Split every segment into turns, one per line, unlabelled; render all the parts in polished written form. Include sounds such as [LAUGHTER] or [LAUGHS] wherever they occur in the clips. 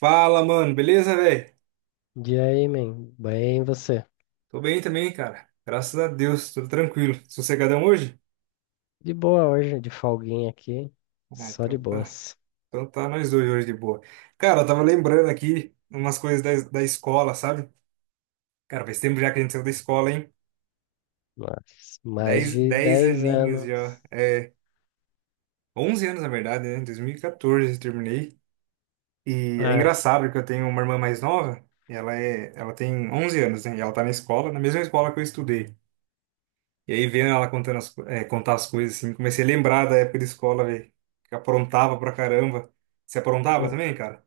Fala, mano, beleza, velho?
E aí, man? Bem, e você?
Tô bem também, cara. Graças a Deus, tudo tranquilo. Sossegadão hoje?
De boa hoje, de folguinha aqui.
Ah,
Só de
então tá.
boas.
Então tá nós dois hoje de boa. Cara, eu tava lembrando aqui umas coisas da escola, sabe? Cara, faz tempo já que a gente saiu da escola, hein?
Nossa, mais
Dez,
de
dez
10
aninhos já.
anos.
É, 11 anos, na verdade, né? 2014 eu terminei. E é
Ah,
engraçado que eu tenho uma irmã mais nova, e ela tem 11 anos, né? E ela tá na escola, na mesma escola que eu estudei. E aí, vendo ela contando as, co- eh, contar as coisas, assim, comecei a lembrar da época de escola, velho. Que aprontava pra caramba. Você aprontava
hum,
também, cara?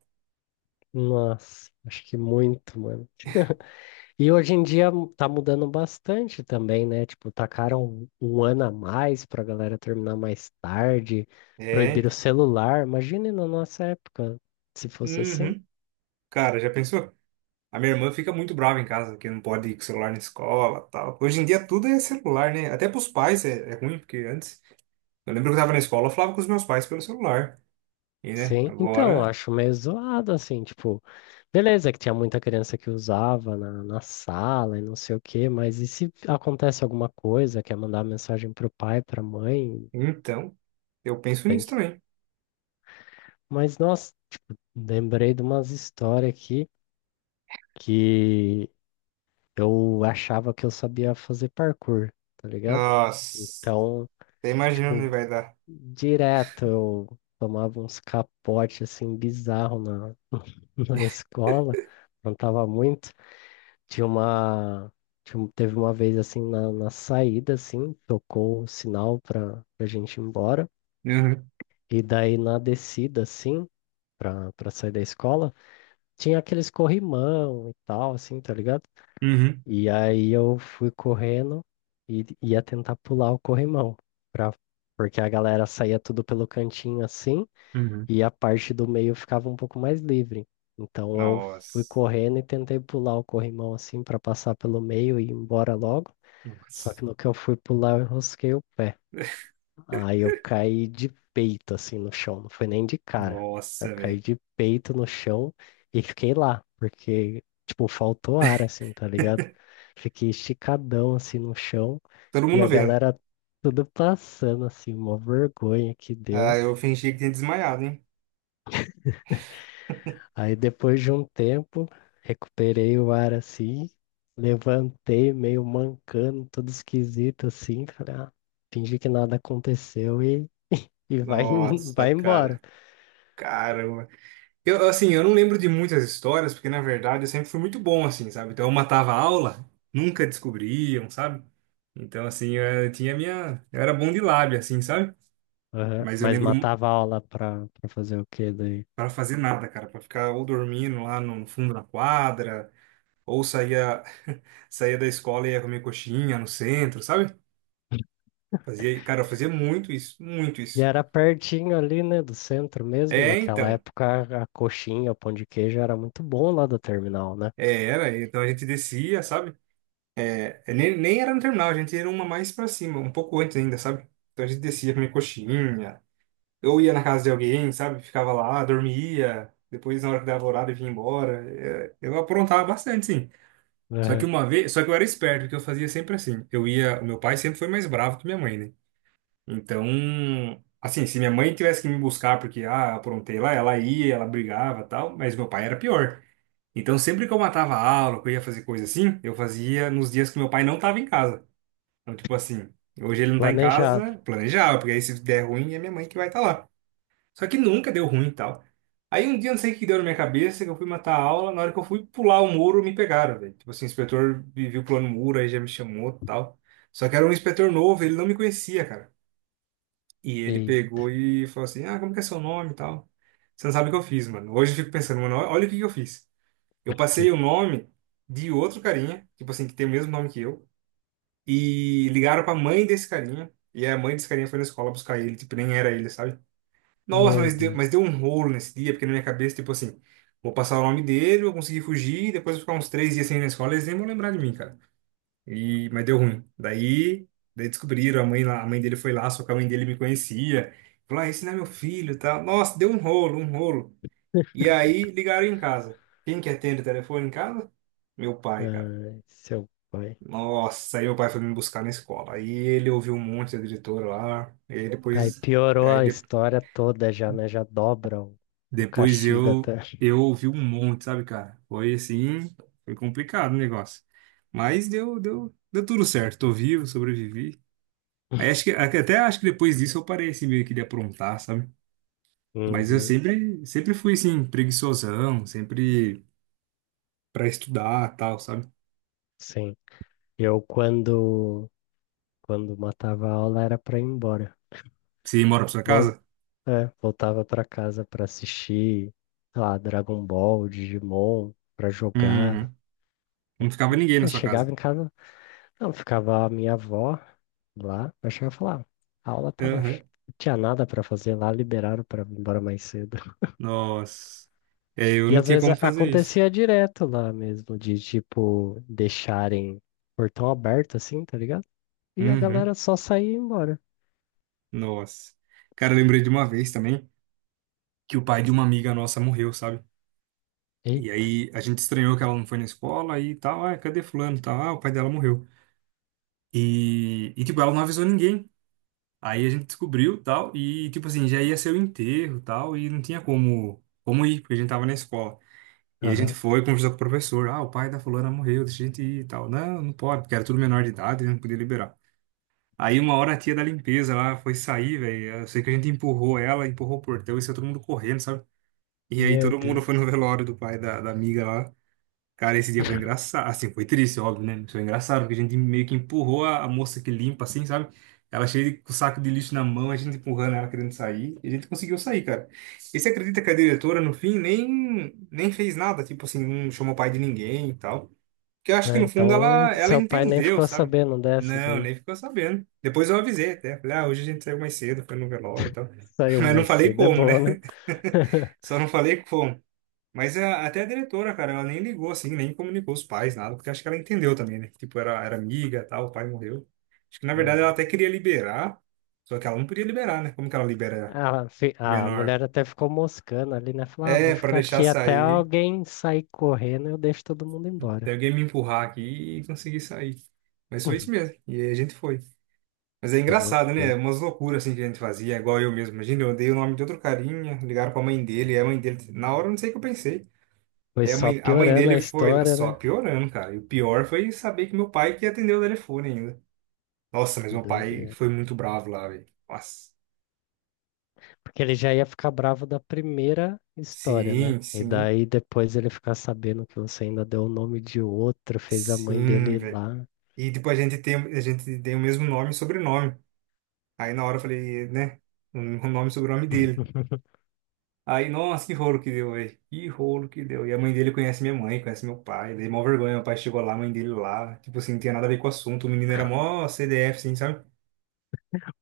nossa, acho que muito, mano. [LAUGHS] E hoje em dia tá mudando bastante também, né? Tipo, tacaram um ano a mais pra galera terminar mais tarde,
É,
proibiram o
então.
celular. Imagine na nossa época, se fosse assim.
Uhum. Cara, já pensou? A minha irmã fica muito brava em casa, que não pode ir com celular na escola, tal. Hoje em dia tudo é celular, né? Até pros pais é ruim, porque antes... Eu lembro que eu tava na escola, eu falava com os meus pais pelo celular. E, né,
Sim, então,
agora...
acho meio zoado, assim, tipo, beleza que tinha muita criança que usava na sala e não sei o quê, mas e se acontece alguma coisa, quer mandar mensagem pro pai, pra mãe,
Então, eu penso
tem
nisso
que...
também.
Mas, nossa, lembrei de umas histórias aqui que eu achava que eu sabia fazer parkour, tá ligado?
Nossa,
Então,
até imagino onde
tipo,
vai dar.
direto eu tomava uns capotes, assim, bizarro na, [LAUGHS] na escola, não tava muito. Tinha uma. Tinha um- Teve uma vez assim na saída, assim, tocou o sinal pra gente ir embora.
Uhum.
E daí na descida, assim, pra sair da escola, tinha aqueles corrimão e tal, assim, tá ligado?
Uhum.
E aí eu fui correndo e ia tentar pular o corrimão. Pra, porque a galera saía tudo pelo cantinho assim,
Uhum.
e a parte do meio ficava um pouco mais livre. Então eu fui
Nossa.
correndo e tentei pular o corrimão assim pra passar pelo meio e ir embora logo. Só
Nossa.
que no que eu fui pular, eu rosquei o pé. Aí eu caí de peito, assim, no chão. Não foi nem de cara. Eu
Nossa,
caí
velho.
de peito no chão e fiquei lá, porque, tipo, faltou ar, assim, tá ligado?
[LAUGHS]
Fiquei esticadão, assim, no chão
Todo
e
mundo
a
vendo.
galera tudo passando, assim, uma vergonha que
Ah,
deu.
eu fingi que tinha desmaiado, hein?
Aí depois de um tempo, recuperei o ar, assim, levantei meio mancando, todo esquisito, assim, falei, ah, fingi que nada aconteceu e vai, [LAUGHS]
Nossa,
vai embora.
cara. Caramba. Eu, assim, eu não lembro de muitas histórias, porque na verdade eu sempre fui muito bom, assim, sabe? Então eu matava a aula, nunca descobriam, sabe? Então, assim, eu, tinha minha. Eu era bom de lábia, assim, sabe?
Aham.
Mas eu
Mas
lembro
matava aula pra fazer o quê daí?
para fazer nada, cara, para ficar ou dormindo lá no fundo da quadra, ou saía da escola e ia comer coxinha no centro, sabe? Fazia, cara, eu fazia muito isso, muito
E
isso.
era pertinho ali, né, do centro mesmo.
É,
Naquela
então.
época, a coxinha, o pão de queijo era muito bom lá do terminal, né?
É, era. Então a gente descia, sabe? É, nem era no terminal, a gente era uma mais pra cima, um pouco antes ainda, sabe? Então a gente descia comer coxinha, eu ia na casa de alguém, sabe? Ficava lá, dormia, depois na hora que dava horário vinha embora. É, eu aprontava bastante, sim. Só que
Aham.
uma vez, só que eu era esperto, porque eu fazia sempre assim. Eu ia, o meu pai sempre foi mais bravo que minha mãe, né? Então, assim, se minha mãe tivesse que me buscar porque, ah, aprontei lá, ela ia, ela brigava e tal, mas meu pai era pior. Então, sempre que eu matava a aula, que eu ia fazer coisa assim, eu fazia nos dias que meu pai não estava em casa. Então, tipo assim, hoje ele não tá em
Planejado.
casa, planejava, porque aí se der ruim é minha mãe que vai estar lá. Só que nunca deu ruim e tal. Aí um dia, não sei o que deu na minha cabeça, que eu fui matar a aula, na hora que eu fui pular o muro, me pegaram, velho. Tipo assim, o inspetor me viu pulando o muro, aí já me chamou e tal. Só que era um inspetor novo, ele não me conhecia, cara. E ele
E
pegou e falou assim, ah, como que é seu nome e tal? Você não sabe o que eu fiz, mano. Hoje eu fico pensando, mano, olha o que que eu fiz. Eu passei
que...
o nome de outro carinha, tipo assim, que tem o mesmo nome que eu, e ligaram pra mãe desse carinha, e a mãe desse carinha foi na escola buscar ele, tipo, nem era ele, sabe? Nossa,
Meu
mas deu,
Deus.
mas deu um rolo nesse dia, porque na minha cabeça, tipo assim, vou passar o nome dele, vou conseguir fugir, depois vou ficar uns 3 dias sem ir na escola, eles nem vão lembrar de mim, cara. E, mas deu ruim. Daí descobriram, a mãe, a mãe dele foi lá, só que a mãe dele me conhecia. Falou, ah, esse não é meu filho, e tal. Nossa, deu um rolo, um rolo. E aí ligaram em casa. Quem que atende o telefone em casa? Meu pai, cara.
Ai, seu pai.
Nossa, aí meu pai foi me buscar na escola. Aí ele ouviu um monte da diretora lá. E aí
Aí
depois,
piorou
aí
a
de-
história toda já, né? Já dobra o
depois
castigo
eu
até.
eu ouvi um monte, sabe, cara? Foi assim, foi complicado o negócio. Mas deu tudo certo. Tô vivo, sobrevivi. Aí
[LAUGHS]
acho que depois disso eu parei assim meio que de aprontar, sabe? Mas eu
Uhum,
sempre fui assim preguiçosão, sempre pra estudar, tal, sabe?
sim. Eu quando matava a aula era para ir embora.
Você mora pra sua
Vou
casa?
É, voltava pra casa pra assistir, sei lá, Dragon Ball, Digimon, pra jogar.
Uhum. Não ficava ninguém na
Aí
sua casa.
chegava em casa, não, ficava a minha avó lá, eu chegava e falava, "Ah, a aula tava,
Aham.
não tinha nada pra fazer lá, liberaram pra ir embora mais cedo. [LAUGHS]
Nossa. É, eu
E
não
às
tinha
vezes
como fazer isso.
acontecia direto lá mesmo, de tipo, deixarem o portão aberto assim, tá ligado? E a galera
Uhum.
só saía e ia embora.
Nossa. Cara, eu lembrei de uma vez também que o pai de uma amiga nossa morreu, sabe?
Ei,
E aí a gente estranhou que ela não foi na escola e tal. Ah, cadê fulano? E tal. Ah, o pai dela morreu. E tipo, ela não avisou ninguém. Aí a gente descobriu tal. E tipo assim, já ia ser o enterro tal. E não tinha como ir, porque a gente tava na escola. E a gente
aham.
foi, conversou com o professor. Ah, o pai da fulana morreu, deixa a gente ir e tal. Não, não pode, porque era tudo menor de idade, não podia liberar. Aí uma hora a tia da limpeza lá foi sair, velho. Eu sei que a gente empurrou ela, empurrou o portão e saiu todo mundo correndo, sabe? E aí
Meu
todo mundo
Deus.
foi no velório do pai da amiga lá. Cara, esse dia foi engraçado. Assim, foi triste, óbvio, né? Mas foi engraçado, porque a gente meio que empurrou a moça que limpa, assim, sabe? Ela cheia de com o saco de lixo na mão, a gente empurrando ela querendo sair. E a gente conseguiu sair, cara. E você acredita que a diretora, no fim, nem fez nada? Tipo assim, não chamou pai de ninguém e tal. Porque eu acho que,
Ah,
no fundo,
então,
ela
seu pai nem
entendeu,
ficou
sabe?
sabendo dessa
Não,
daí.
nem ficou sabendo. Depois eu avisei até. Falei, ah, hoje a gente saiu mais cedo, foi no velório e tal. [LAUGHS]
Saiu
Mas não
mais
falei
cedo, é
como,
bom,
né?
né? [LAUGHS]
Só não falei como. Mas até a diretora, cara, ela nem ligou assim, nem comunicou os pais, nada, porque acho que ela entendeu também, né? Tipo, era amiga, tal, o pai morreu. Acho que na verdade ela
Uhum.
até queria liberar, só que ela não podia liberar, né? Como que ela libera
A, fi-
de
a
menor?
mulher até ficou moscando ali, né? Falou, ah,
É,
vou
pra
ficar
deixar
aqui até
sair,
alguém sair correndo, eu deixo todo mundo
tem
embora.
alguém me empurrar aqui e conseguir sair. Mas foi isso
[LAUGHS]
mesmo, e aí a gente foi. Mas é
Que
engraçado,
loucura.
né? Umas loucuras assim que a gente fazia, igual eu mesmo. Imagina, eu dei o nome de outro carinha, ligaram pra mãe dele, e a mãe dele, na hora eu não sei o que eu pensei.
Foi
Daí a
só
mãe, a mãe
piorando a
dele foi lá
história,
só
né?
piorando, cara. E o pior foi saber que meu pai que atendeu o telefone ainda. Nossa, mas
Que
meu pai
doideira.
foi muito bravo lá, velho. Nossa.
Porque ele já ia ficar bravo da primeira história, né?
Sim,
E
sim,
daí depois ele ficar sabendo que você ainda deu o nome de outro, fez a mãe dele
sim,
ir
velho.
lá.
E tipo, a gente tem o mesmo nome e sobrenome. Aí na hora eu falei, né? O nome e sobrenome dele.
[LAUGHS]
Aí, nossa, que rolo que deu, velho. Que rolo que deu. E a mãe dele conhece minha mãe, conhece meu pai. Daí, mó vergonha. Meu pai chegou lá, a mãe dele lá. Tipo assim, não tinha nada a ver com o assunto. O menino era mó CDF, assim, sabe?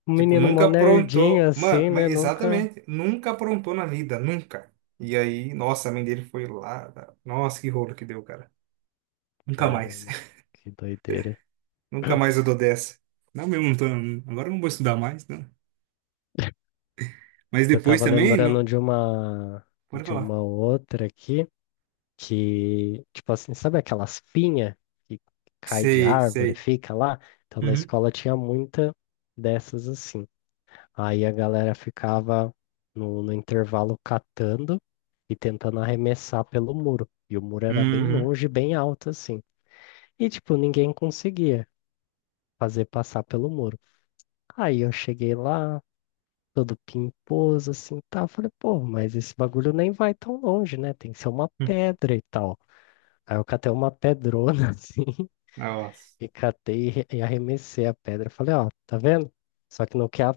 Um
Tipo,
menino
nunca
mó nerdinho
aprontou. Mano,
assim,
mas
né? Nunca.
exatamente, nunca aprontou na vida, nunca. E aí, nossa, a mãe dele foi lá. Tá? Nossa, que rolo que deu, cara. Nunca mais.
Caramba,
[LAUGHS]
que doideira.
Nunca mais eu dou dessa. Não, mesmo, não tô, agora eu não vou estudar mais, não. Mas
Eu
depois
tava
também, não...
lembrando de uma
Pode
de
falar.
uma outra aqui que, tipo assim, sabe aquelas pinhas que cai de
Sei,
árvore, e
sei.
fica lá? Então na
Uhum.
escola tinha muita dessas assim. Aí a galera ficava no, intervalo catando e tentando arremessar pelo muro. E o muro era bem
Uhum.
longe, bem alto assim. E tipo, ninguém conseguia fazer passar pelo muro. Aí eu cheguei lá, todo pimposo, assim, tá? Eu falei, pô, mas esse bagulho nem vai tão longe, né? Tem que ser uma
Hum.
pedra e tal. Aí eu catei uma pedrona, [LAUGHS] assim,
Nossa.
e catei e e arremessei a pedra. Falei, ó, tá vendo? Só que no que a,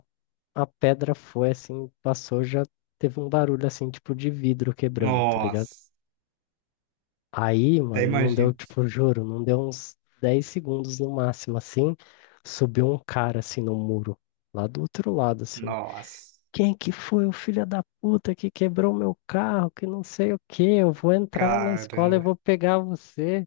a pedra foi, assim, passou, já teve um barulho, assim, tipo de vidro quebrando, tá ligado?
Nossa.
Aí,
Até
mano, não deu,
imagino.
tipo, juro, não deu uns 10 segundos no máximo, assim, subiu um cara, assim, no muro, lá do outro lado, assim.
Nossa.
Quem que foi o filho da puta que quebrou meu carro, que não sei o quê, eu vou entrar aí na escola e
Caramba.
vou pegar você.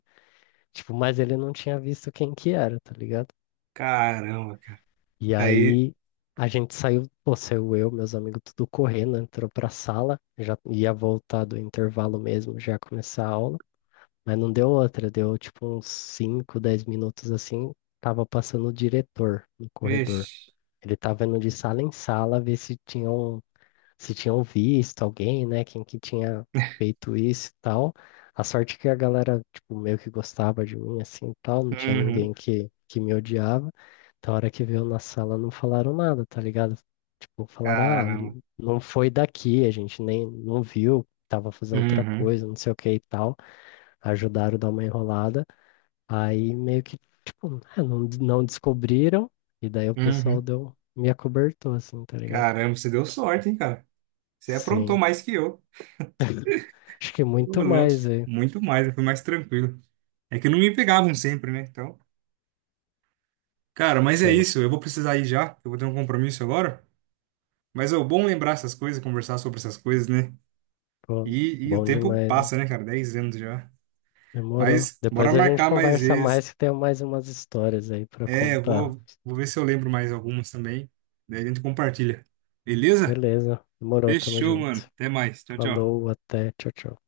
Tipo, mas ele não tinha visto quem que era, tá ligado?
Caramba, cara.
E
Aí,
aí a gente saiu, pô, saiu eu, meus amigos, tudo correndo, entrou pra sala, já ia voltar do intervalo mesmo, já ia começar a aula, mas não deu outra, deu tipo uns 5, 10 minutos assim, tava passando o diretor no corredor.
vixe.
Ele tava indo de sala em sala ver se tinham visto alguém, né? Quem que tinha feito isso e tal. A sorte que a galera, tipo, meio que gostava de mim, assim, e tal. Não tinha
Uhum.
ninguém que me odiava. Então, a hora que veio na sala, não falaram nada, tá ligado? Tipo, falaram, ah,
Caramba.
não foi daqui, a gente nem não viu, tava fazendo outra
Uhum.
coisa, não sei o que e tal. Ajudaram a dar uma enrolada. Aí, meio que, tipo, ah, não, não descobriram. E daí o pessoal
Uhum.
deu, me acobertou, assim, tá ligado?
Caramba, você deu sorte, hein, cara? Você aprontou
Sim.
mais que eu.
Acho que
Ô,
muito
louco.
mais aí.
Muito mais, eu fui mais tranquilo. É que não me pegavam sempre, né? Então, cara, mas é
Sim.
isso. Eu vou precisar ir já. Eu vou ter um compromisso agora. Mas é bom lembrar essas coisas, conversar sobre essas coisas, né?
Pô,
E o
bom
tempo
demais, né?
passa, né, cara? 10 anos já.
Demorou.
Mas bora
Depois a gente
marcar mais
conversa
vezes.
mais que tem mais umas histórias aí pra
É, eu
contar.
vou ver se eu lembro mais algumas também. Daí a gente compartilha. Beleza?
Beleza. Demorou, tamo
Fechou,
junto.
mano. Até mais. Tchau, tchau.
Falou, até. Tchau, tchau.